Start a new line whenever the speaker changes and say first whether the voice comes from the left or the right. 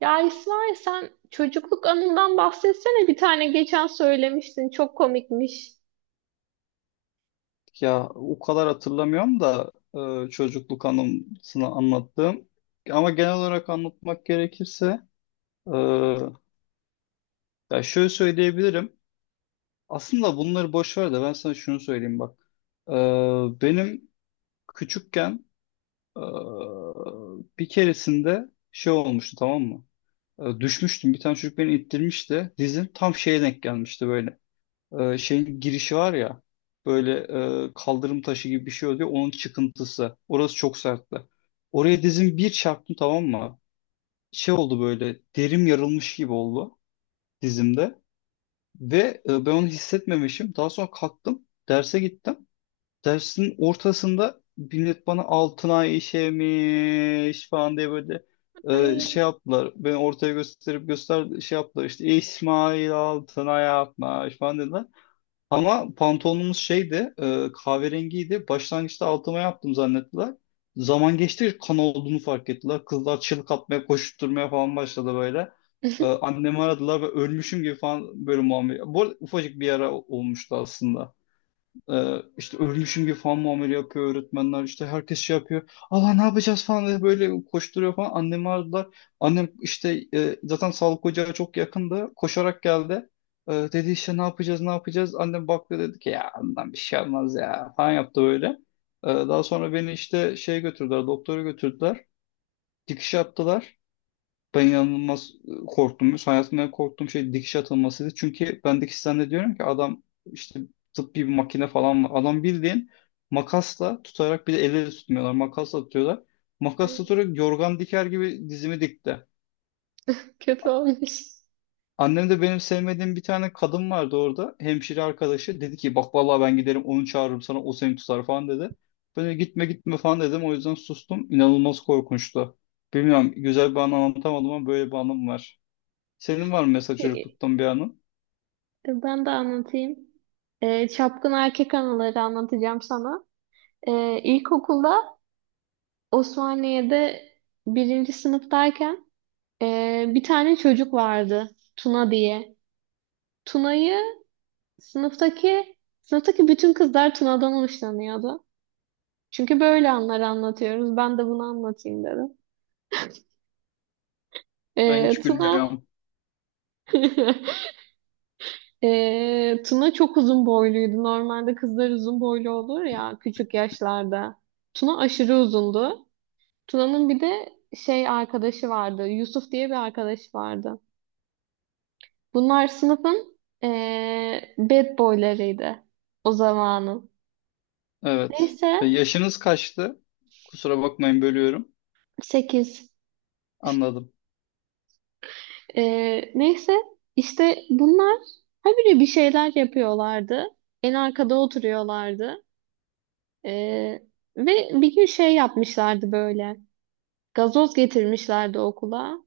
right: Ya İsmail sen çocukluk anından bahsetsene bir tane geçen söylemiştin çok komikmiş.
left: Ya o kadar hatırlamıyorum da çocukluk anımsını anlattığım. Ama genel olarak anlatmak gerekirse e, ya şöyle söyleyebilirim. Aslında bunları boş ver de ben sana şunu söyleyeyim bak. E, Benim küçükken e, bir keresinde şey olmuştu, tamam mı? Düşmüştüm. Bir tane çocuk beni ittirmişti. Dizim tam şeye denk gelmişti böyle. Şeyin girişi var ya, böyle kaldırım taşı gibi bir şey oluyor onun çıkıntısı. Orası çok sertti. Oraya dizim bir çarptım, tamam mı? Şey oldu, böyle derim yarılmış gibi oldu dizimde ve ben onu hissetmemişim. Daha sonra kalktım derse gittim. Dersin ortasında millet bana altınay işemiş falan diye böyle
right: Ay
left: şey yaptılar. Beni ortaya gösterip göster şey yaptılar, işte İsmail Altınay yapmış falan dediler. Ama pantolonumuz şeydi, kahverengiydi. Başlangıçta altıma yaptım zannettiler. Zaman geçti, kan olduğunu fark ettiler. Kızlar çığlık atmaya, koşturmaya falan başladı böyle. Annemi aradılar ve ölmüşüm gibi falan böyle muamele. Bu arada ufacık bir yara olmuştu aslında. İşte ölmüşüm gibi falan muamele yapıyor öğretmenler, işte herkes şey yapıyor, Allah ne yapacağız falan diye böyle koşturuyor falan, annemi aradılar. Annem işte, zaten sağlık ocağı çok yakındı, koşarak geldi. Dedi işte ne yapacağız ne yapacağız, annem baktı dedi ki ya bundan bir şey olmaz ya falan yaptı böyle. Daha sonra beni işte şeye götürdüler, doktora götürdüler, dikiş yaptılar. Ben inanılmaz korktum. Hayatımda en korktuğum şey dikiş atılmasıydı. Çünkü ben dikişten diyorum ki adam işte tıbbi bir makine falan var. Adam bildiğin makasla tutarak, bir de elle tutmuyorlar. Makasla tutuyorlar. Makas tutarak yorgan diker gibi dizimi dikti.
right: kötü olmuş.
left: Annem de, benim sevmediğim bir tane kadın vardı orada. Hemşire arkadaşı. Dedi ki bak vallahi ben giderim onu çağırırım sana, o seni tutar falan dedi. Ben de gitme gitme falan dedim. O yüzden sustum. İnanılmaz korkunçtu. Bilmiyorum, güzel bir anlam anlatamadım ama böyle bir anım var. Senin var mı mesela
right: E,
left: çocukluktan bir anın?
right: Ben de anlatayım. Çapkın erkek anıları anlatacağım sana. İlkokulda Osmaniye'de birinci sınıftayken bir tane çocuk vardı Tuna diye. Tuna'yı sınıftaki sınıftaki bütün kızlar Tuna'dan hoşlanıyordu. Çünkü böyle anları anlatıyoruz. Ben de bunu anlatayım dedim.
left: Ben hiç
right: Tuna
left: gülmüyorum.
right: Tuna çok uzun boyluydu. Normalde kızlar uzun boylu olur ya küçük yaşlarda. Tuna aşırı uzundu. Tuna'nın bir de şey arkadaşı vardı. Yusuf diye bir arkadaşı vardı. Bunlar sınıfın bad boylarıydı o zamanın.
left: Evet.
right: Neyse,
left: Yaşınız kaçtı? Kusura bakmayın, bölüyorum.
right: 8.
left: Anladım.
right: Neyse, işte bunlar habire bir şeyler yapıyorlardı. En arkada oturuyorlardı. Ee, ve bir gün şey yapmışlardı böyle. Gazoz getirmişlerdi okula.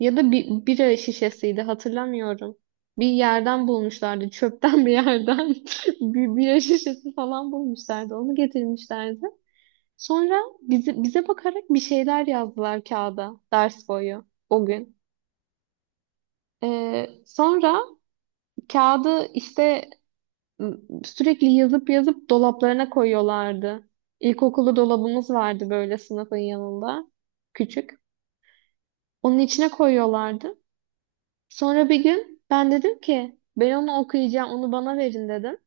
right: Ya da bir bira şişesiydi, hatırlamıyorum. Bir yerden bulmuşlardı. Çöpten bir yerden. Bir bira şişesi falan bulmuşlardı. Onu getirmişlerdi. Sonra bize bakarak bir şeyler yazdılar kağıda ders boyu o gün. Sonra kağıdı işte sürekli yazıp yazıp dolaplarına koyuyorlardı. İlkokulu dolabımız vardı böyle sınıfın yanında. Küçük. Onun içine koyuyorlardı. Sonra bir gün ben dedim ki ben onu okuyacağım, onu bana verin dedim.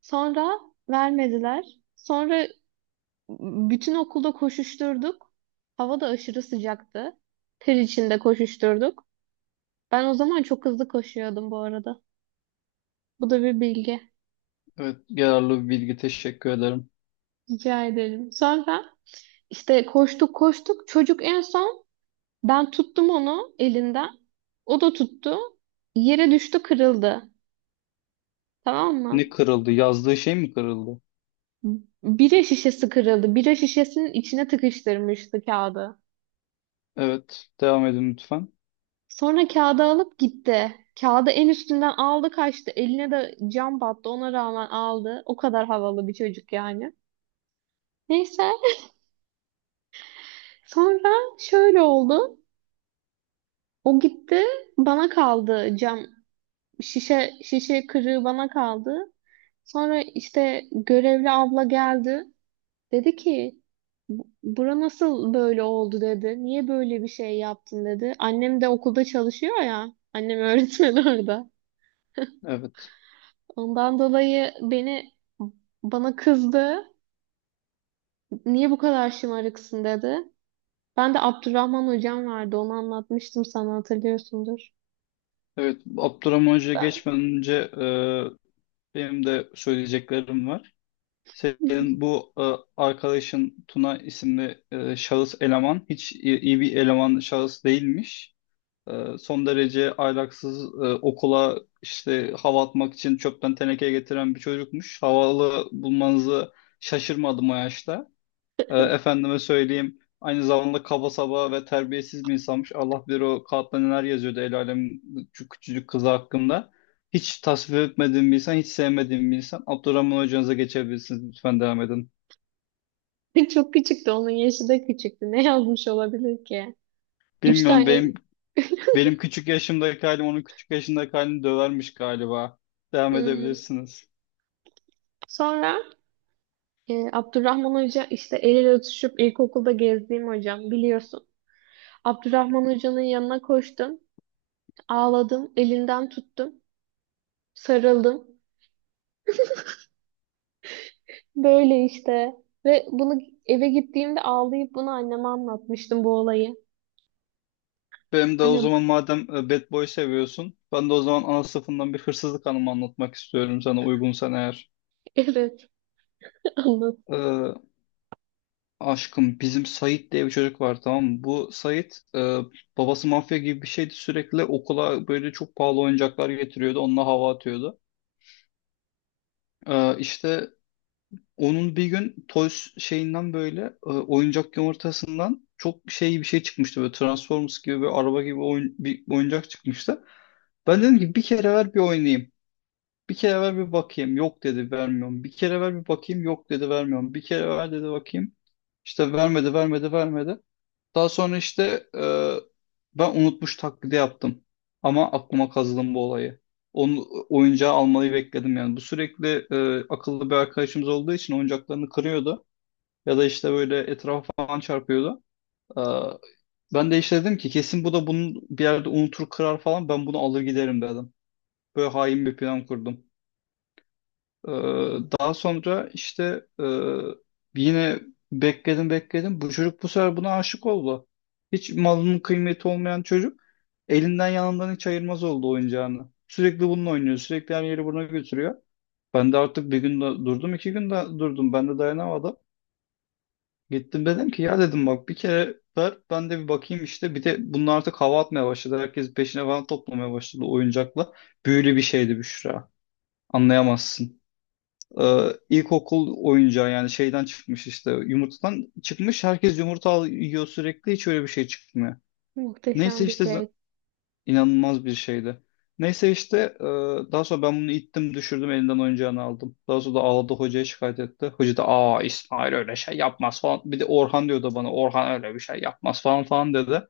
right: Sonra vermediler. Sonra bütün okulda koşuşturduk. Hava da aşırı sıcaktı. Ter içinde koşuşturduk. Ben o zaman çok hızlı koşuyordum bu arada. Bu da bir bilgi.
left: Evet, yararlı bir bilgi, teşekkür ederim.
right: Rica ederim. Sonra İşte koştuk koştuk. Çocuk en son, ben tuttum onu elinden. O da tuttu. Yere düştü, kırıldı. Tamam
left: Ne
right: mı?
left: kırıldı? Yazdığı şey mi kırıldı?
right: Bira şişesi kırıldı. Bira şişesinin içine tıkıştırmıştı kağıdı.
left: Evet, devam edin lütfen.
right: Sonra kağıdı alıp gitti. Kağıdı en üstünden aldı, kaçtı. Eline de cam battı. Ona rağmen aldı. O kadar havalı bir çocuk yani. Neyse. Sonra şöyle oldu. O gitti. Bana kaldı cam. Şişe kırığı bana kaldı. Sonra işte görevli abla geldi. Dedi ki, Bura nasıl böyle oldu?" dedi. "Niye böyle bir şey yaptın?" dedi. Annem de okulda çalışıyor ya. Annem öğretmen orada.
left: Evet.
right: Ondan dolayı bana kızdı. "Niye bu kadar şımarıksın?" dedi. Ben de Abdurrahman hocam vardı, onu anlatmıştım sana, hatırlıyorsundur.
left: Evet, Abdurrahman Hoca'ya geçmeden önce benim de söyleyeceklerim var. Senin bu arkadaşın Tuna isimli şahıs eleman hiç iyi iyi bir eleman şahıs değilmiş. Son derece ahlaksız, okula işte hava atmak için çöpten teneke getiren bir çocukmuş. Havalı bulmanızı şaşırmadım o yaşta. Efendime söyleyeyim, aynı zamanda kaba saba ve terbiyesiz bir insanmış. Allah bilir o kağıtta neler yazıyordu el alem şu küçücük kızı hakkında. Hiç tasvip etmediğim bir insan, hiç sevmediğim bir insan. Abdurrahman hocanıza geçebilirsiniz. Lütfen devam edin.
right: Çok küçüktü. Onun yaşı da küçüktü. Ne yazmış olabilir ki? Üç
left: Bilmiyorum,
right: tane
left: benim benim küçük yaşımdaki halim onun küçük yaşındaki halini dövermiş galiba. Devam
right: Hmm.
left: edebilirsiniz.
right: Sonra Abdurrahman Hoca, işte el ele tutuşup ilkokulda gezdiğim hocam, biliyorsun. Abdurrahman Hoca'nın yanına koştum, ağladım, elinden tuttum, sarıldım. Böyle işte, ve bunu eve gittiğimde ağlayıp bunu anneme anlatmıştım, bu olayı.
left: Benim de o zaman
right: Annem
left: madem Bad Boy seviyorsun, ben de o zaman ana sınıfından bir hırsızlık anımı anlatmak istiyorum sana, uygunsan eğer.
right: evet, anlat.
left: Ee, Aşkım, bizim Sait diye bir çocuk var, tamam mı? Bu Sait, babası mafya gibi bir şeydi, sürekli okula böyle çok pahalı oyuncaklar getiriyordu, onunla hava atıyordu. İşte onun bir gün Toys şeyinden böyle oyuncak yumurtasından çok şey bir şey çıkmıştı, böyle Transformers gibi bir araba gibi oyun, bir oyuncak çıkmıştı. Ben dedim ki bir kere ver bir oynayayım. Bir kere ver bir bakayım. Yok dedi, vermiyorum. Bir kere ver bir bakayım. Yok dedi, vermiyorum. Bir kere ver dedi bakayım. İşte vermedi. Daha sonra işte ben unutmuş taklidi yaptım. Ama aklıma kazıdım bu olayı. Onu, oyuncağı almayı bekledim yani. Bu sürekli akıllı bir arkadaşımız olduğu için oyuncaklarını kırıyordu. Ya da işte böyle etrafa falan çarpıyordu. E, Ben de işte dedim ki kesin bu da bunu bir yerde unutur kırar falan, ben bunu alır giderim dedim. Böyle hain bir plan kurdum. Ee, Daha sonra işte yine bekledim. Bu çocuk bu sefer buna aşık oldu. Hiç malının kıymeti olmayan çocuk elinden yanından hiç ayırmaz oldu oyuncağını. Sürekli bununla oynuyor. Sürekli her yeri buna götürüyor. Ben de artık bir gün de durdum, iki gün de durdum. Ben de dayanamadım. Gittim dedim ki ya dedim bak bir kere ver ben de bir bakayım işte. Bir de bunlar artık hava atmaya başladı. Herkes peşine falan toplamaya başladı oyuncakla. Büyülü bir şeydi Büşra. Anlayamazsın. İlkokul oyuncağı yani, şeyden çıkmış, işte yumurtadan çıkmış. Herkes yumurta al- yiyor sürekli, hiç öyle bir şey çıkmıyor. Neyse
right: Muhteşem bir
left: işte
right: şey.
left: inanılmaz bir şeydi. Neyse işte, daha sonra ben bunu ittim, düşürdüm elinden oyuncağını aldım. Daha sonra da ağladı, hocaya şikayet etti. Hoca da aa İsmail öyle şey yapmaz falan. Bir de Orhan diyordu bana, Orhan öyle bir şey yapmaz falan falan dedi.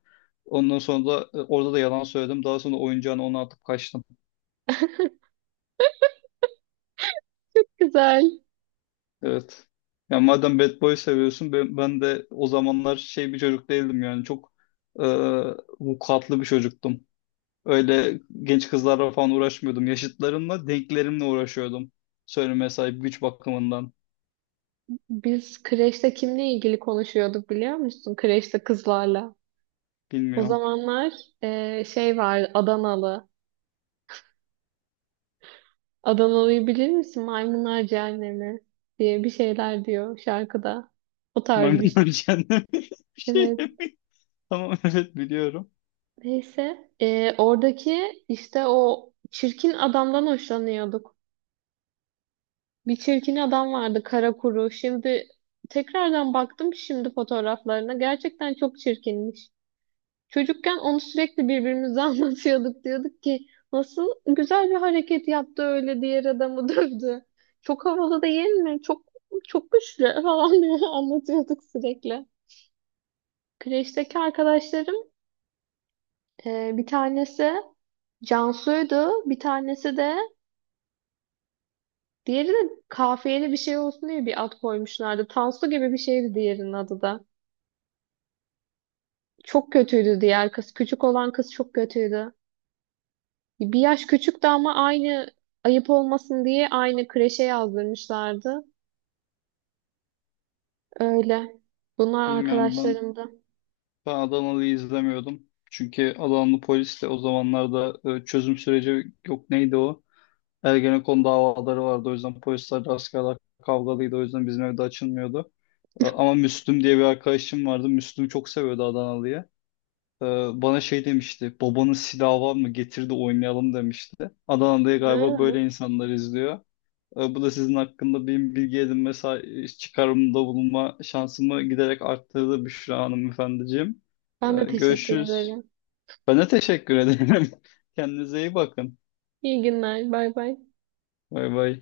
left: Ondan sonra da orada da yalan söyledim. Daha sonra oyuncağını ona atıp kaçtım.
right: Güzel.
left: Evet. Ya madem Bad Boy seviyorsun ben, ben de o zamanlar şey bir çocuk değildim yani, çok e, vukuatlı bir çocuktum. Öyle genç kızlarla falan uğraşmıyordum. Yaşıtlarımla, denklerimle uğraşıyordum. Söyleme sahip güç bakımından.
right: Biz kreşte kimle ilgili konuşuyorduk biliyor musun? Kreşte kızlarla. O
left: Bilmiyorum.
right: zamanlar şey var, Adanalı. Adanalı'yı bilir misin? Maymunlar Cehennemi diye bir şeyler diyor şarkıda. O tarz bir
left: Maymunlar
right: şey.
left: cehennemi bir şey.
right: Evet.
left: Tamam evet biliyorum.
right: Neyse. Oradaki işte o çirkin adamdan hoşlanıyorduk. Bir çirkin adam vardı, kara kuru. Şimdi tekrardan baktım şimdi fotoğraflarına. Gerçekten çok çirkinmiş. Çocukken onu sürekli birbirimize anlatıyorduk. Diyorduk ki nasıl güzel bir hareket yaptı öyle, diğer adamı dövdü. Çok havalı değil mi? Çok çok güçlü falan diye anlatıyorduk sürekli. Kreşteki arkadaşlarım, bir tanesi Cansu'ydu. Bir tanesi de, diğeri de, kafiyeli bir şey olsun diye bir ad koymuşlardı. Tansu gibi bir şeydi diğerinin adı da. Çok kötüydü diğer kız. Küçük olan kız çok kötüydü. Bir yaş küçüktü ama aynı, ayıp olmasın diye, aynı kreşe yazdırmışlardı. Öyle. Bunlar
left: Bilmiyorum ben,
right: arkadaşlarımdı.
left: ben Adanalı'yı izlemiyordum. Çünkü Adanalı polis de o zamanlarda, çözüm süreci yok neydi o? Ergenekon davaları vardı. O yüzden polisler askerler kavgalıydı. O yüzden bizim evde açılmıyordu. Ama Müslüm diye bir arkadaşım vardı. Müslüm çok seviyordu Adanalı'yı. E, Bana şey demişti. Babanın silahı var mı? Getir de oynayalım demişti. Adana'da galiba
right: Hı.
left: böyle insanlar izliyor. Bu da sizin hakkında benim bilgi edinme sa- çıkarımda bulunma şansımı giderek arttırdı Büşra hanımefendiciğim.
right: Ben de teşekkür
left: Görüşürüz.
right: ederim.
left: Ben de teşekkür ederim. Kendinize iyi bakın.
right: İyi günler. Bay bay.
left: Bay bay.